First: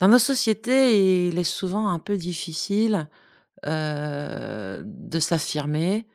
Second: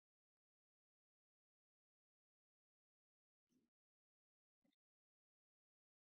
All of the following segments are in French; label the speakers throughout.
Speaker 1: Dans nos sociétés, il est souvent un peu difficile, de s'affirmer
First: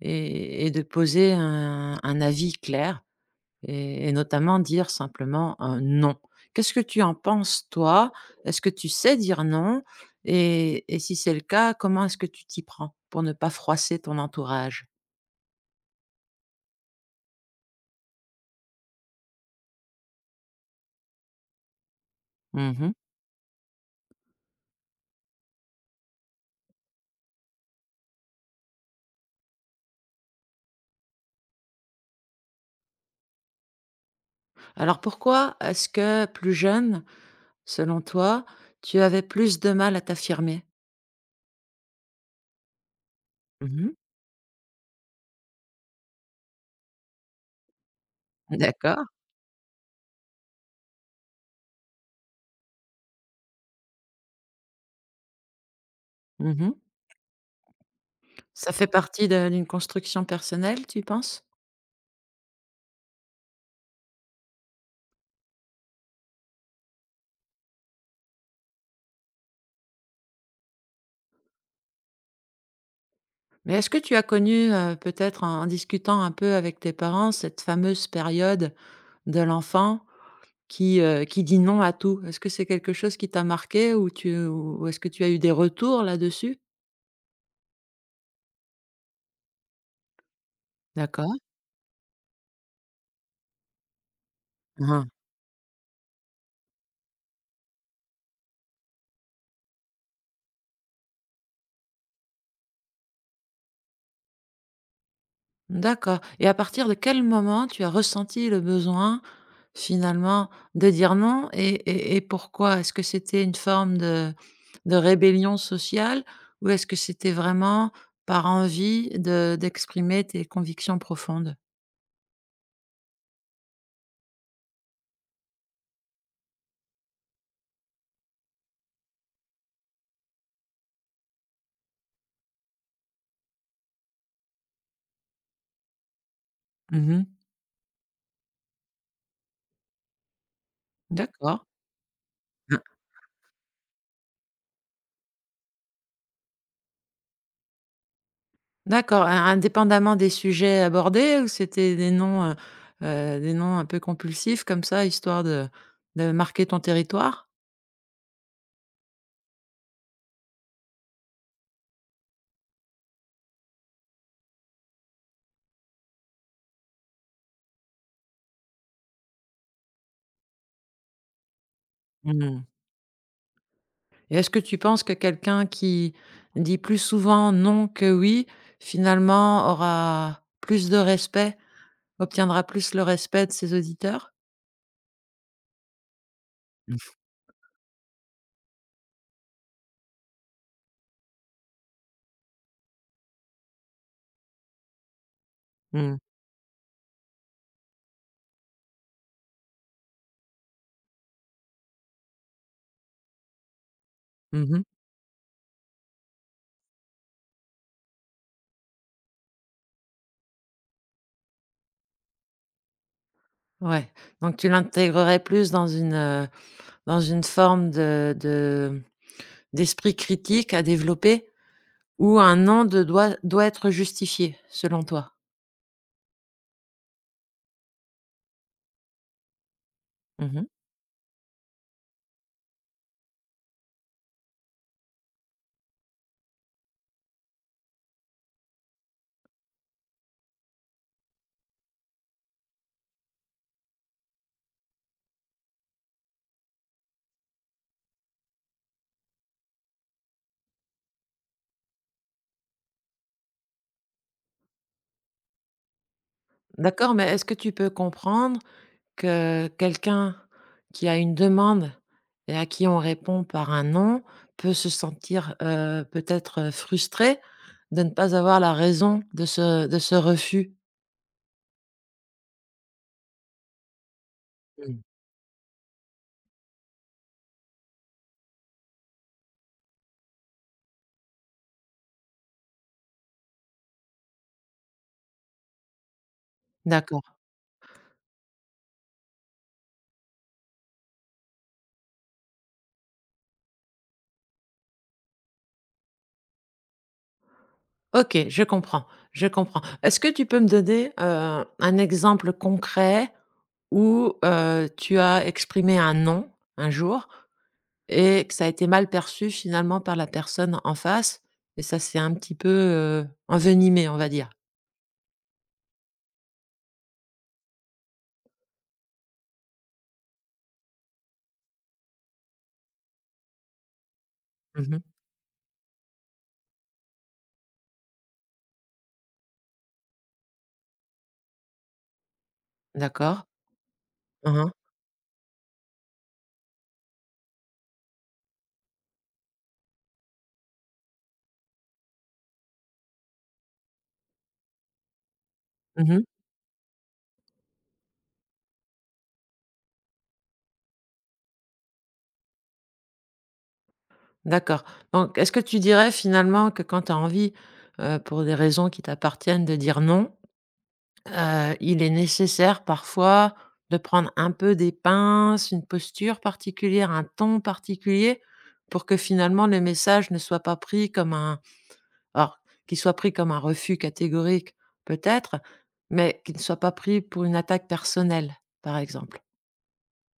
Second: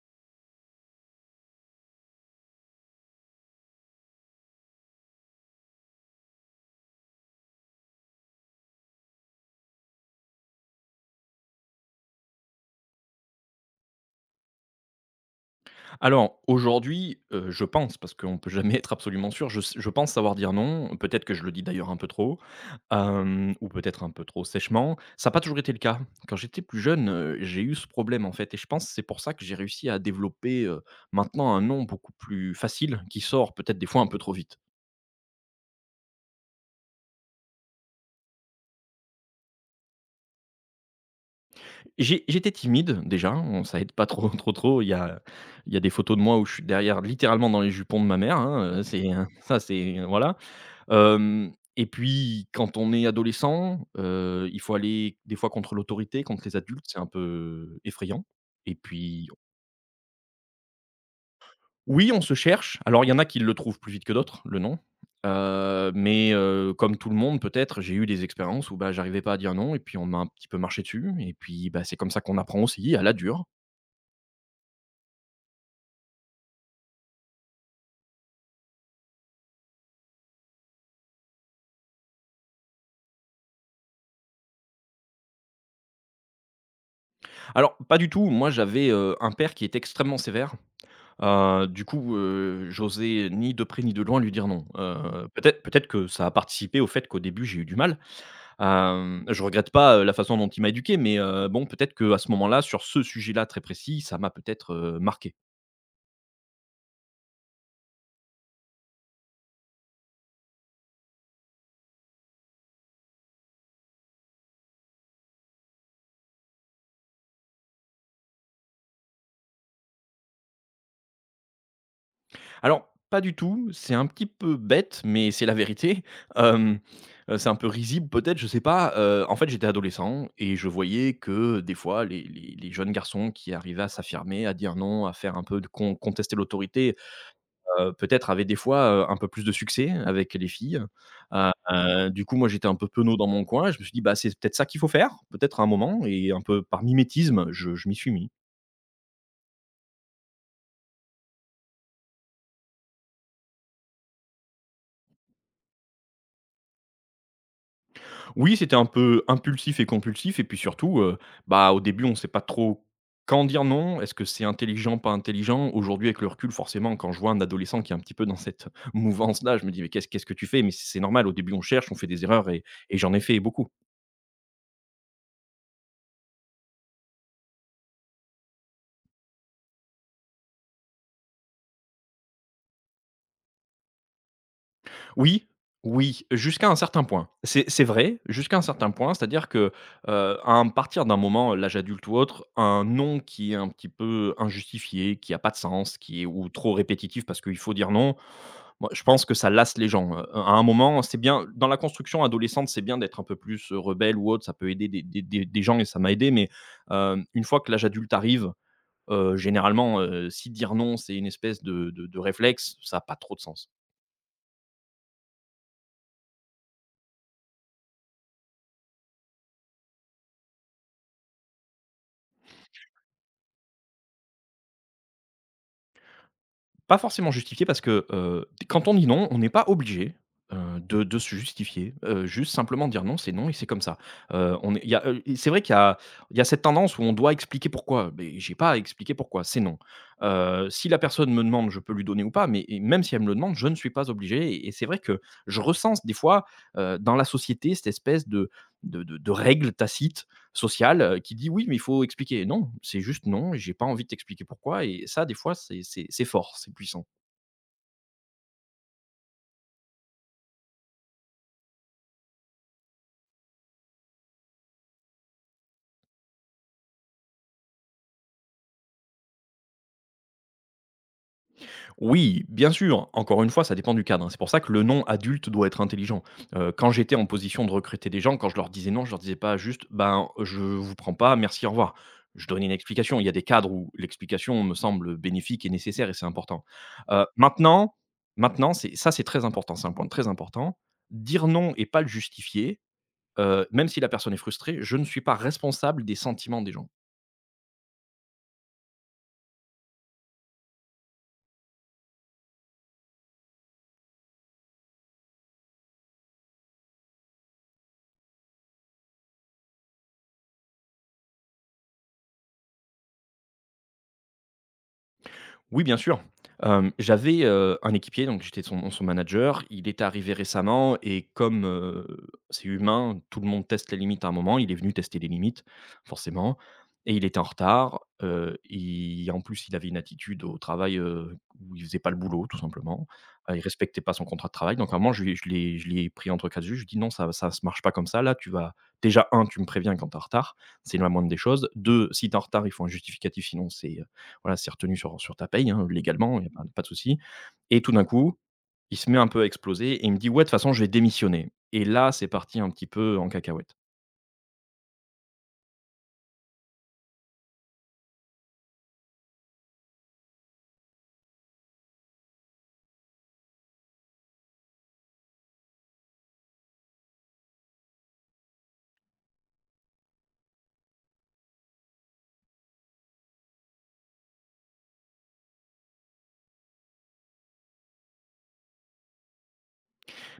Speaker 1: et de poser un avis clair et notamment dire simplement un «non». Qu'est-ce que tu en penses toi? Est-ce que tu sais dire non? Et si c'est le cas, comment est-ce que tu t'y prends pour ne pas froisser ton entourage?
Speaker 2: Alors aujourd'hui, je pense, parce qu'on peut jamais être absolument sûr, je pense savoir dire non, peut-être que je le dis d'ailleurs un peu trop,
Speaker 1: Mmh.
Speaker 2: ou peut-être un peu trop sèchement. Ça n'a pas toujours été le cas. Quand j'étais plus jeune, j'ai eu ce problème, en fait et je pense que c'est pour ça que j'ai réussi à développer, maintenant un non beaucoup plus facile qui sort peut-être des fois un peu trop vite.
Speaker 1: Alors pourquoi est-ce que plus jeune, selon toi, tu avais plus de mal à t'affirmer?
Speaker 2: J'étais timide déjà, on ça aide
Speaker 1: Mmh.
Speaker 2: pas trop, trop, trop. Il y a des photos de moi où je suis derrière littéralement dans les jupons de ma mère, hein,
Speaker 1: D'accord.
Speaker 2: c'est, ça c'est voilà. Hem Et puis quand on est adolescent, il faut aller des fois contre l'autorité, contre les
Speaker 1: Mmh.
Speaker 2: adultes, c'est un peu effrayant
Speaker 1: Ça
Speaker 2: et
Speaker 1: fait partie
Speaker 2: puis
Speaker 1: de d'une construction personnelle, tu penses?
Speaker 2: oui, on se cherche. Alors il y en a qui le trouvent plus vite que d'autres, le nom. Mais comme tout le monde peut-être, j'ai eu des expériences où, bah, j'arrivais pas à dire non et puis on m'a un petit peu marché dessus et puis, bah, c'est comme ça qu'on apprend aussi à la dure.
Speaker 1: Mais est-ce que tu as connu, peut-être en discutant un peu avec tes parents, cette fameuse période de l'enfant qui dit «non» à tout? Est-ce que c'est quelque chose qui t'a marqué ou est-ce que tu as eu des retours là-dessus?
Speaker 2: Alors pas du tout, moi j'avais, un père qui était extrêmement sévère.
Speaker 1: D'accord.
Speaker 2: Du coup, j'osais ni de près ni de loin lui dire non. Heu,
Speaker 1: Mmh.
Speaker 2: peut-être peut-être que ça a participé au fait qu'au début j'ai eu du mal. Je regrette pas, la façon dont il m'a éduqué, mais, bon peut-être que à ce moment-là, sur ce sujet-là très précis, ça m'a peut-être, marqué.
Speaker 1: D'accord, et à partir de quel moment tu as ressenti le besoin, finalement, de dire non et pourquoi? Est-ce que c'était une forme de rébellion sociale ou est-ce que c'était vraiment par envie de d'exprimer tes convictions profondes?
Speaker 2: Alors pas du tout, c'est un petit peu bête, mais c'est la vérité. Hem, c'est un peu risible peut-être, je sais pas. En fait j'étais adolescent et je voyais que des fois les jeunes garçons qui arrivaient à s'affirmer, à dire non, à faire un peu de con contester l'autorité,
Speaker 1: Mmh.
Speaker 2: peut-être avait des fois, un peu plus de succès avec les filles. Heu
Speaker 1: D'accord.
Speaker 2: heu, du coup, moi, j'étais un peu penaud dans mon coin. Je me suis dit: «Bah, c'est peut-être ça qu'il faut faire, peut-être à un moment» et un peu par mimétisme, je m'y suis mis.
Speaker 1: D'accord, in indépendamment des sujets abordés ou c'était des noms un peu compulsifs comme ça, histoire de marquer ton territoire?
Speaker 2: Oui, c'était un peu impulsif et compulsif et puis surtout, bah, au début, on ne sait pas trop quand dire non. Est-ce que c'est intelligent, pas intelligent? Aujourd'hui, avec le recul, forcément, quand je vois un adolescent qui est un petit peu dans cette mouvance-là, je me dis: «Mais qu'est-ce que tu fais ?» mais c'est normal, au début, on cherche, on fait des erreurs
Speaker 1: Mmh.
Speaker 2: et j'en ai fait beaucoup.
Speaker 1: Et est-ce que tu penses que quelqu'un qui dit plus souvent non que oui, finalement aura plus de respect? Obtiendra plus le respect de ses auditeurs?
Speaker 2: Oui, oui, jusqu'à un certain
Speaker 1: Mmh
Speaker 2: point. C'est vrai, jusqu'à un certain point, c'est-à-dire que, partir d'un moment, l'âge adulte ou autre, un non qui est un petit peu injustifié, qui n'a pas de sens, qui est ou trop répétitif parce qu'il faut dire non, moi, je pense que ça lasse les gens, à un moment, c'est bien dans la construction adolescente, c'est bien d'être un peu plus, rebelle ou autre, ça
Speaker 1: Mmh
Speaker 2: peut
Speaker 1: mh.
Speaker 2: aider des gens et ça m'a aidé mais, une fois que l'âge adulte arrive, généralement, si dire non, c'est une espèce de réflexe, ça a pas trop de sens.
Speaker 1: Ouais, donc tu l'intégrerais plus dans une forme de d'esprit critique à développer où un «non» de doit être justifié, selon toi?
Speaker 2: Pas forcément justifié parce que, quand on dit non, on n'est pas obligé,
Speaker 1: Mmh mh.
Speaker 2: de se justifier, juste simplement dire: «Non, c'est non et c'est comme ça». On est Il y a, c'est vrai qu'il y a cette tendance où on doit expliquer pourquoi, mais j'ai pas à expliquer pourquoi, c'est non. Si la personne me demande, je peux lui donner ou pas, mais et même si elle me le demande, je ne suis pas obligé et c'est vrai que je recense des fois, dans la société, cette espèce de règle tacite, social qui dit oui, mais il faut expliquer. Non, c'est juste non, j'ai pas envie de t'expliquer pourquoi. Et ça, des fois, c'est fort, c'est puissant.
Speaker 1: D'accord, mais est-ce que tu peux comprendre que quelqu'un qui a une demande et à qui on répond par un «non» peut se sentir, peut-être, frustré de ne pas avoir la raison de ce refus?
Speaker 2: Oui, bien sûr, encore une fois, ça dépend du cadre, hein. C'est pour ça que le
Speaker 1: Mmh.
Speaker 2: non adulte doit être intelligent. Quand j'étais en position de recruter des gens, quand je leur disais non, je leur disais pas juste ben, je vous prends pas, merci, au revoir. Je donnais une explication. Il y a des cadres où l'explication me semble bénéfique et nécessaire et c'est important. Euh,
Speaker 1: D'accord.
Speaker 2: maintenant, maintenant ça, c'est très important. C'est un point très important. Dire non et pas le justifier, même si la personne est frustrée, je ne suis pas responsable des sentiments des gens.
Speaker 1: OK, je comprends, je comprends. Est-ce que tu peux me donner, un exemple concret où, tu as exprimé un «non» un jour et que ça a été mal perçu finalement par la personne en face et ça s'est un petit peu, envenimé, on va dire?
Speaker 2: Oui, bien sûr. J'avais, un équipier, donc j'étais son manager. Il est arrivé récemment et comme, c'est humain, tout le monde teste les limites à un moment. Il est venu
Speaker 1: Mmh.
Speaker 2: tester les limites, forcément et il était en retard. Il en plus, il avait une attitude au travail, où il faisait pas le boulot, tout simplement.
Speaker 1: D'accord.
Speaker 2: Il respectait pas son contrat de
Speaker 1: Mmh mh.
Speaker 2: travail, donc à un moment, je lui ai je l'ai pris entre quatre yeux. Je lui ai dit: «Non, ça se marche pas comme ça, là, tu vas déjà un, tu me préviens quand tu es en retard, c'est la moindre des choses. 2, si tu es en retard, il faut un justificatif, sinon c'est, voilà, c'est retenu sur ta paye, hein,
Speaker 1: Mmh.
Speaker 2: légalement, il y a pas de souci» et tout d'un coup, il se met un peu à exploser et il me dit: «Ouais, de toute façon, je vais démissionner» et là, c'est parti un petit peu en cacahuète.
Speaker 1: D'accord. Donc est-ce que tu dirais finalement que quand tu as envie, pour des raisons qui t'appartiennent de dire «non», il est nécessaire parfois de prendre un peu des pinces, une posture particulière, un ton particulier pour que finalement le message ne soit pas pris comme un, alors, qu'il soit pris comme un refus catégorique peut-être, mais qu'il ne soit pas pris pour une attaque personnelle, par exemple.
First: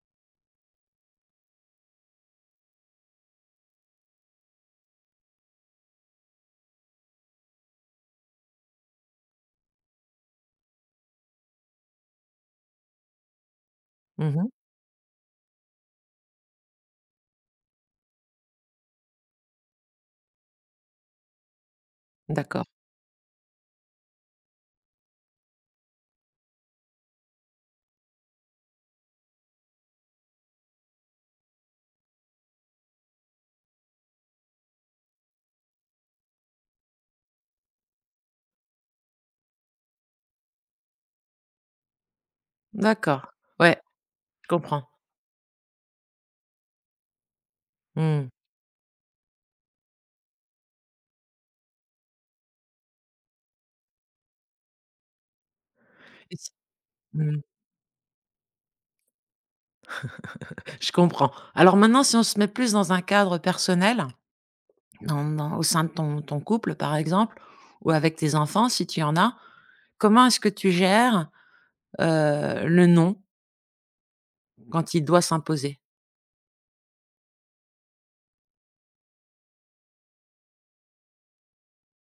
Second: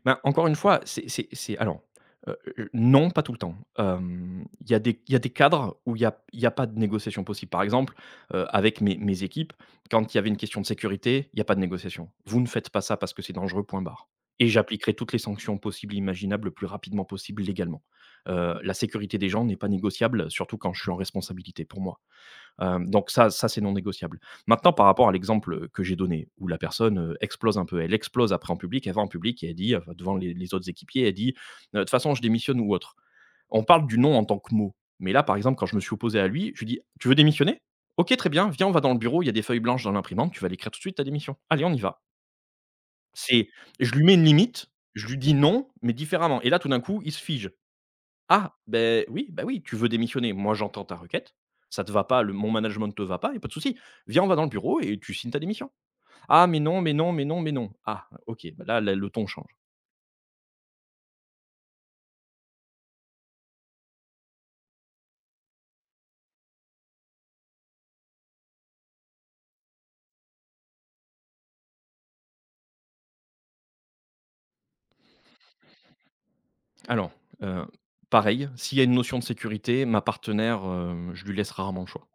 Speaker 2: Ben, encore une fois, c'est alors, non, pas tout le temps. Il y a des cadres où il y a pas de négociation possible. Par exemple, avec mes équipes, quand il y avait une question de sécurité, il y a pas de négociation. Vous ne faites pas ça parce que c'est dangereux, point barre, et
Speaker 1: Mmh.
Speaker 2: j'appliquerai toutes les sanctions possibles et imaginables le plus rapidement possible légalement. La sécurité des gens n'est pas négociable, surtout quand je suis en responsabilité pour moi.
Speaker 1: D'accord,
Speaker 2: Donc ça, c'est non négociable. Maintenant par rapport à l'exemple que j'ai donné où la personne, explose un peu, elle explose après en public, elle va en public et elle dit, devant les autres équipiers, elle dit: de toute façon je démissionne» ou autre. On parle du non en tant que mot, mais là, par exemple, quand je me suis opposé à lui, je lui dis: «Tu veux démissionner? OK, très bien, viens, on va dans le bureau, il y a des feuilles blanches dans l'imprimante, tu vas l'écrire tout de suite ta démission. Allez, on y va».
Speaker 1: d'accord.
Speaker 2: C'est,
Speaker 1: Ouais,
Speaker 2: je lui mets une
Speaker 1: je
Speaker 2: limite,
Speaker 1: comprends.
Speaker 2: je lui dis non, mais différemment et là, tout d'un coup, il se fige.
Speaker 1: Mmh.
Speaker 2: Ah, ben oui, tu veux démissionner, moi j'entends ta requête, ça te va pas, le mon management ne te va pas, il y a pas de souci. Viens, on va dans le bureau et tu signes ta démission.
Speaker 1: Et
Speaker 2: Ah,
Speaker 1: si
Speaker 2: mais non, mais non, mais
Speaker 1: mmh,
Speaker 2: non, mais non. Ah, OK, bah, là, le ton change.
Speaker 1: je comprends. Alors maintenant si on se met plus dans un cadre personnel, dans au sein de ton couple, par exemple, ou avec tes enfants, si tu en as, comment est-ce que tu gères, le «non» quand il doit s'imposer?
Speaker 2: Alors, heu, pareil, s'il y a une notion de sécurité, ma partenaire, je lui laisse rarement le choix.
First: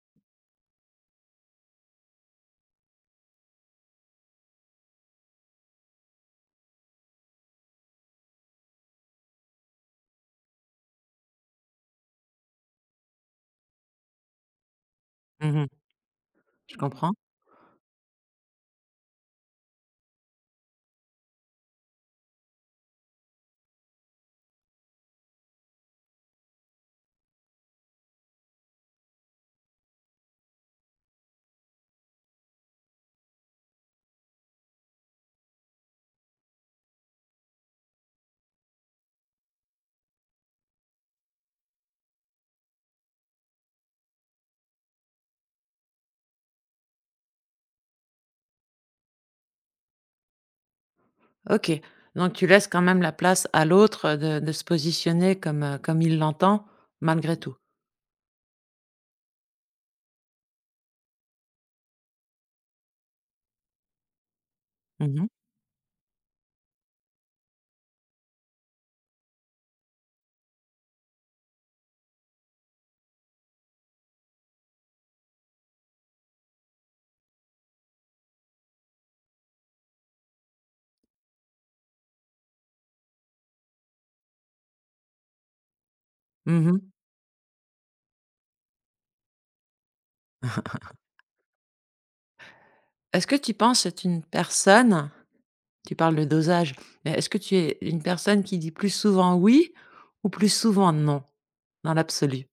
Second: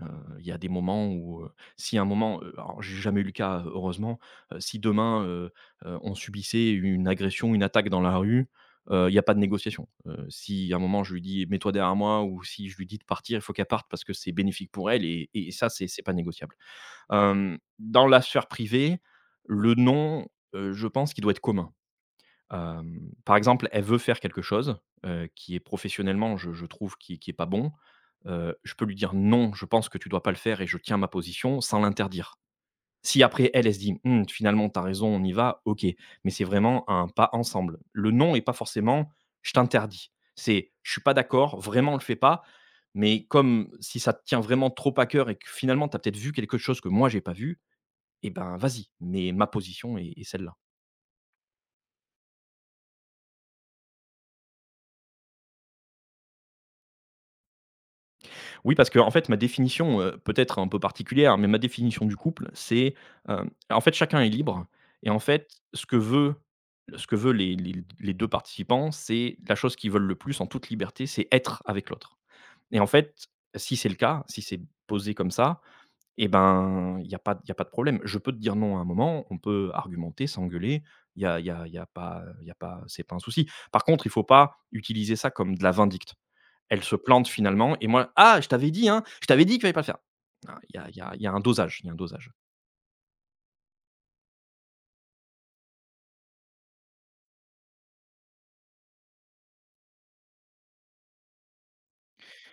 Speaker 2: Heu, il y a des moments où, si à un moment, alors j'ai jamais eu le cas, heureusement, si demain, on subissait une agression, une attaque dans la rue, il y a pas de négociation. Si à un moment je lui dis: «Mets-toi derrière moi» ou si je lui dis de partir, il faut qu'elle parte parce que c'est bénéfique pour elle et
Speaker 1: Mmh.
Speaker 2: ça c'est pas négociable.
Speaker 1: Je comprends.
Speaker 2: Dans la sphère privée, le non, je pense qu'il doit être commun. Par exemple, elle veut faire quelque chose, qui est professionnellement, je trouve, qui est pas bon. Je peux lui dire: «Non, je pense que tu dois pas le faire et je tiens ma position», sans l'interdire. Si après elle, elle se dit: «Mmh, finalement, t'as raison, on y va», OK, mais c'est vraiment un pas ensemble. Le non est pas forcément: «Je t'interdis». C'est: «Je suis pas d'accord, vraiment, on le fait pas», mais comme si ça te tient vraiment trop à cœur et que finalement, t'as peut-être vu quelque chose que moi, j'ai pas vu, et ben, vas-y, mais ma position est celle-là.
Speaker 1: OK, donc tu laisses quand même la place à l'autre, de se positionner comme, comme il l'entend malgré tout?
Speaker 2: Oui, parce que en fait, ma définition, peut-être un peu particulière, mais ma définition du couple, c'est, en fait, chacun est libre et
Speaker 1: Mmh
Speaker 2: en
Speaker 1: mh.
Speaker 2: fait, ce que veut les 2 participants, c'est la chose qu'ils veulent le plus en toute liberté, c'est être avec l'autre et en fait, si c'est le cas, si c'est posé comme ça, eh ben, il y a pas de problème. Je peux te dire non à un moment, on peut argumenter, s'engueuler, il y a y a y a pas y a pas, c'est pas un souci. Par contre, il faut pas utiliser ça comme de la vindicte.
Speaker 1: Mmh.
Speaker 2: Elle se plante finalement et moi: «Ah, je t'avais dit, hein, je t'avais dit qu'il fallait pas le faire». Ah, il y a un dosage, il y a un dosage.
Speaker 1: Est-ce que tu penses être une personne, tu parles de dosage, mais est-ce que tu es une personne qui dit plus souvent «oui» ou plus souvent «non» dans l'absolu?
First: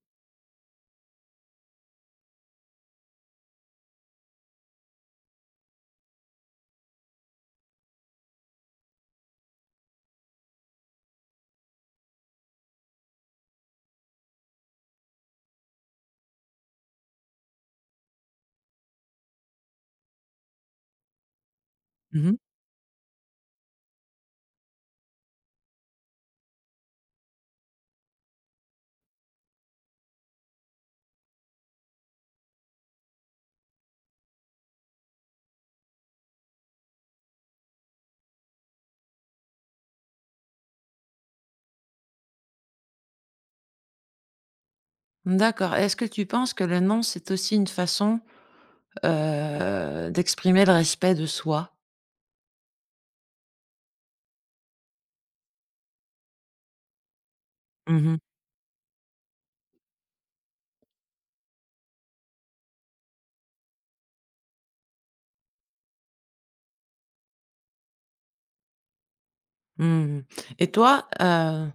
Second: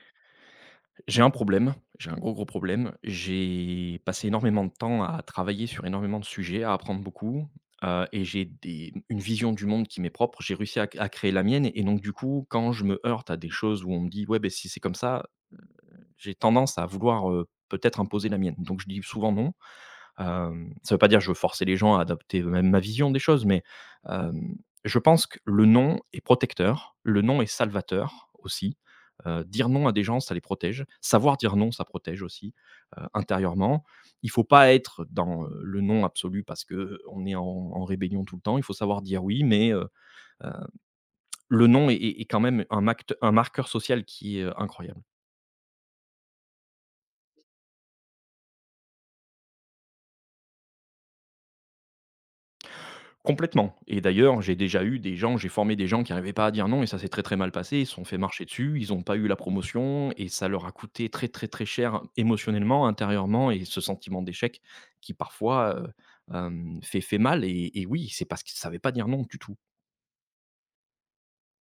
Speaker 2: J'ai un problème, j'ai un gros, gros problème. J'ai passé énormément de temps à travailler sur énormément de sujets, à apprendre beaucoup, et j'ai des une vision du monde qui m'est propre. J'ai réussi à créer la mienne et donc du coup, quand je me heurte à des choses où on me dit: «Ouais, ben si c'est comme ça», j'ai tendance à vouloir, peut-être imposer la mienne. Donc je dis souvent non. Ça ne veut pas dire que je veux forcer les gens à
Speaker 1: Mmh.
Speaker 2: adopter eux ma vision des choses, mais hem, je pense que le non est protecteur, le non est salvateur aussi. Dire non à des gens, ça les protège. Savoir dire non, ça protège aussi, intérieurement. Il faut pas être dans, le non absolu parce qu'on est en rébellion tout le temps. Il faut savoir dire oui, mais le non est quand même un acte, un marqueur social qui est, incroyable.
Speaker 1: D'accord. Est-ce que tu penses que le «non» c'est aussi une façon, d'exprimer le respect de soi?
Speaker 2: Complètement, et d'ailleurs, j'ai formé des gens qui n'arrivaient pas à dire non et ça s'est très, très mal passé. Ils se
Speaker 1: Mmh
Speaker 2: sont fait
Speaker 1: mh.
Speaker 2: marcher dessus, ils n'ont pas eu la promotion et ça leur a coûté très, très, très cher émotionnellement, intérieurement, et ce sentiment d'échec qui parfois, fait mal, et oui, c'est parce qu'ils ne savaient pas dire non du tout.
Speaker 1: Mmh. Et toi,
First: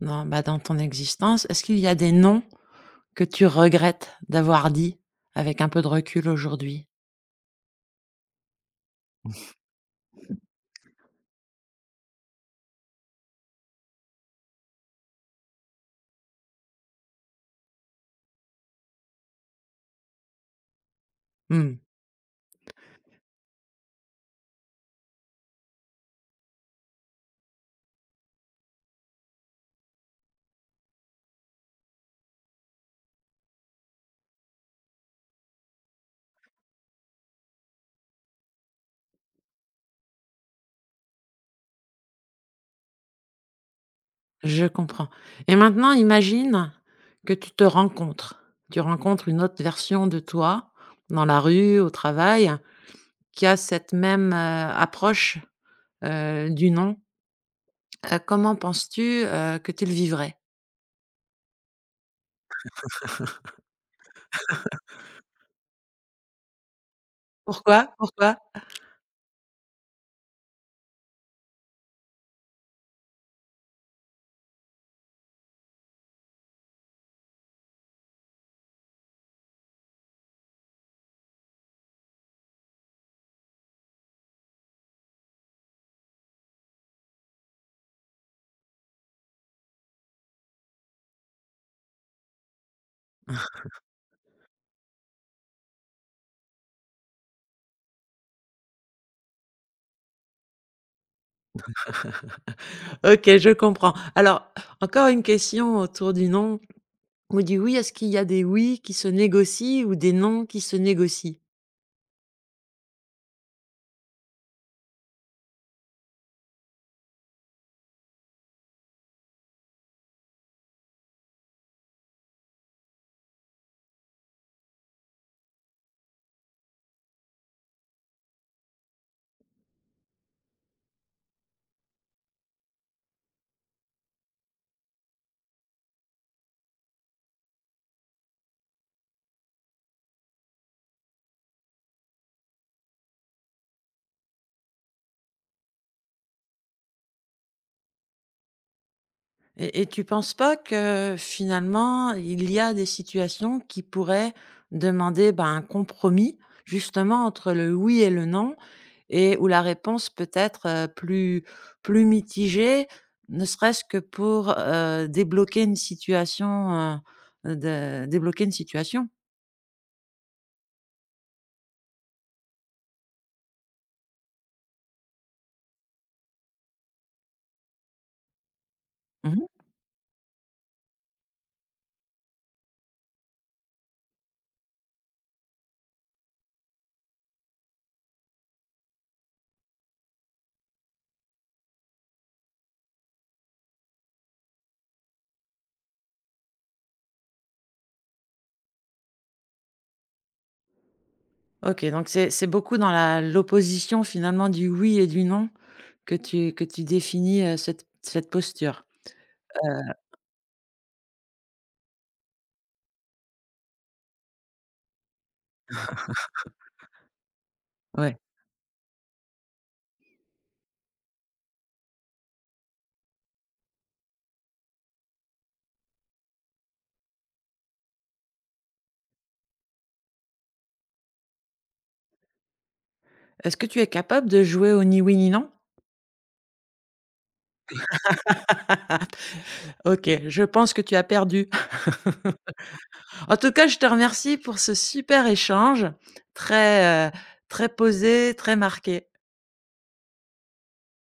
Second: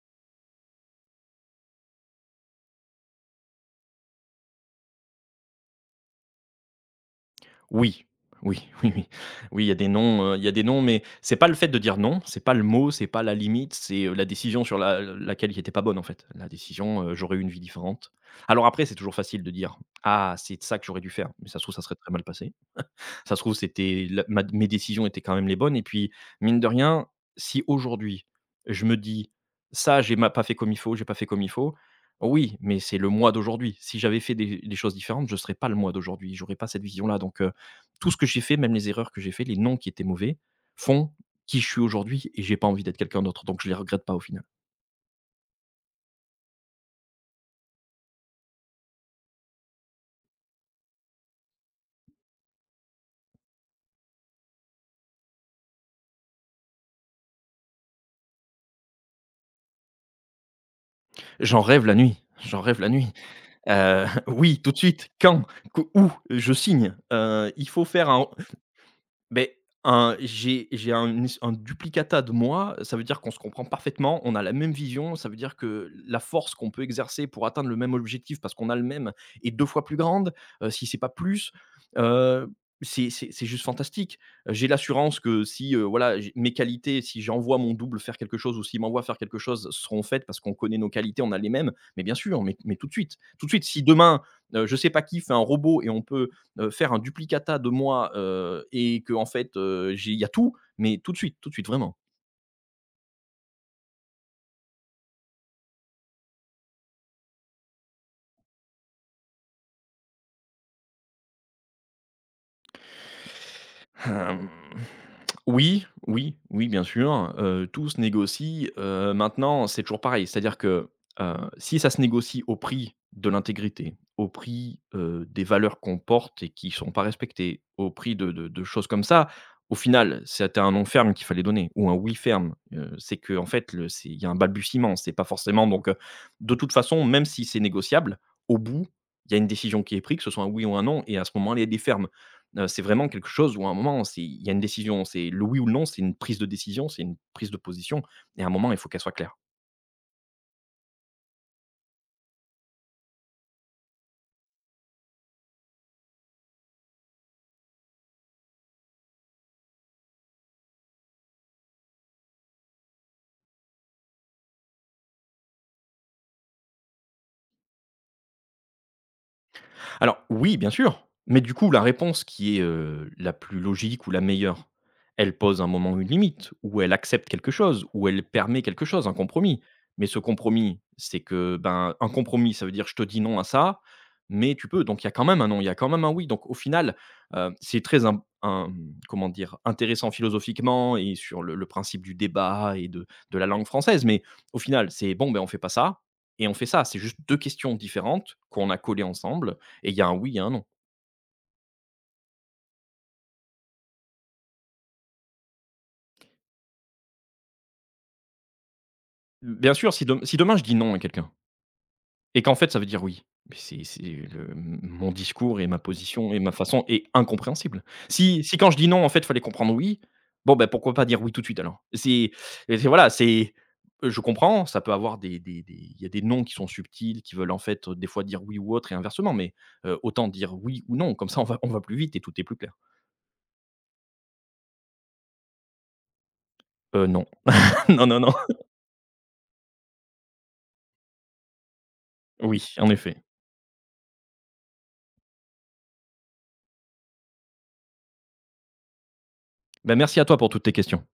Speaker 1: dans, bah, dans ton existence, est-ce qu'il y a des «non» que tu regrettes d'avoir dit, avec un peu de recul aujourd'hui?
Speaker 2: Oui, oui, oui, oui. Oui, il y a des noms, il y a des noms, mais c'est pas le fait de dire non, c'est pas le mot, c'est pas la limite, c'est, la décision sur la laquelle il était pas bonne, en fait. La décision, j'aurais eu une vie différente. Alors après, c'est toujours facile de dire: «Ah, c'est ça que j'aurais dû faire», mais ça se trouve,
Speaker 1: Mmh.
Speaker 2: ça serait très mal passé. Ça se trouve, c'était la ma mes décisions étaient quand même les bonnes et puis, mine de rien, si aujourd'hui, je me dis: «Ça, j'ai pas fait comme il faut», oui, mais c'est le moi d'aujourd'hui. Si j'avais fait des choses différentes, je serais pas le moi d'aujourd'hui, j'aurais pas cette vision-là, donc tout ce que j'ai fait, même les erreurs que j'ai fait, les noms qui étaient mauvais, font qui je suis aujourd'hui et j'ai pas envie d'être quelqu'un d'autre, donc je les regrette pas au final.
Speaker 1: Je comprends. Et maintenant imagine que tu te rencontres. Tu rencontres une autre version de toi, dans la rue, au travail, qui a cette même, approche, du non. Comment penses-tu, que tu le vivrais?
Speaker 2: J'en rêve la nuit, j'en rêve la nuit. Oui, tout de suite, je signe, il faut
Speaker 1: Pourquoi?
Speaker 2: faire un...
Speaker 1: Pourquoi?
Speaker 2: Beh, j'ai un duplicata de moi, ça veut dire qu'on se comprend parfaitement, on a la même vision, ça veut dire que la force qu'on peut exercer pour atteindre le même objectif parce qu'on a le même est 2 fois plus grande, si c'est pas plus, heu, c'est juste fantastique. J'ai l'assurance que si, voilà, j'ai mes qualités, si j'envoie mon double faire quelque chose ou s'il m'envoie faire quelque chose, seront faites parce qu'on connaît nos qualités, on a les mêmes. Mais bien sûr, tout de suite, si demain, je sais pas qui fait un robot et on peut faire un duplicata de moi, et que en fait, il y a tout, mais tout de suite, vraiment.
Speaker 1: OK, je comprends. Alors, encore une question autour du «non» ou du «oui». Est-ce qu'il y a des «oui» qui se négocient ou des «non» qui se négocient?
Speaker 2: Hem, oui, oui, oui, bien sûr, tout se négocie, maintenant, c'est toujours pareil. C'est-à-dire que, si ça se négocie au prix de l'intégrité, au prix, des valeurs qu'on porte et qui ne sont pas respectées, au prix de choses comme ça, au final, c'était un non ferme qu'il fallait donner ou un oui ferme, c'est que en fait, le c'est il y a un balbutiement, c'est pas forcément, donc de toute façon, même si c'est négociable, au bout, il y a une décision qui est prise, que ce soit un oui ou un non, et à ce moment-là, il y a des fermes. C'est vraiment quelque chose où à un moment, c'est il y a une décision, c'est le oui ou le non, c'est une prise de décision, c'est une prise de position et à un moment, il faut qu'elle soit claire.
Speaker 1: Et tu penses pas que, finalement, il y a des situations qui pourraient demander, ben, un compromis, justement, entre le «oui» et le «non» et où la réponse peut être, plus plus mitigée, ne serait-ce que pour, débloquer une situation, de débloquer une situation?
Speaker 2: Alors oui, bien sûr, mais du coup, la réponse qui est, la plus logique ou la meilleure, elle pose un moment une limite, ou elle accepte quelque chose, ou elle permet quelque chose, un
Speaker 1: Mmh.
Speaker 2: compromis. Mais ce compromis, c'est que, ben, un compromis, ça veut dire: «Je te dis non à ça, mais tu peux». Donc il y a quand même un non, il y a quand même un oui. Donc au final, c'est très im im comment dire? Intéressant philosophiquement et sur le principe du débat et de la langue française, mais au final, c'est bon, ben, on fait pas ça et on fait ça. C'est juste 2 questions différentes qu'on a collées ensemble et il y a un oui et un non.
Speaker 1: OK, donc c'est beaucoup dans la l'opposition finalement du oui et du non que tu définis, cette cette posture? Heu,
Speaker 2: Bien sûr, si demain je dis «non» à quelqu'un et qu'en fait ça veut dire «oui», mais c'est le mon discours et ma position et ma façon est incompréhensible.
Speaker 1: ouais.
Speaker 2: Si quand je dis «non» en fait il fallait comprendre «oui», bon ben pourquoi pas dire «oui» tout de suite alors? C'est voilà, c'est je comprends, ça peut avoir des il y a des noms qui sont subtils, qui veulent en fait, des fois dire «oui» ou autre et inversement, mais, autant dire «oui» ou «non», comme ça on va plus vite et tout est plus clair.
Speaker 1: Est-ce que tu es capable de jouer au ni oui ni non?
Speaker 2: Non. Non, non, non.
Speaker 1: OK, je pense que tu as perdu.
Speaker 2: Oui, en effet.
Speaker 1: En tout cas, je te remercie pour ce super échange, très, très posé, très marqué.
Speaker 2: Ben merci à toi pour toutes tes questions.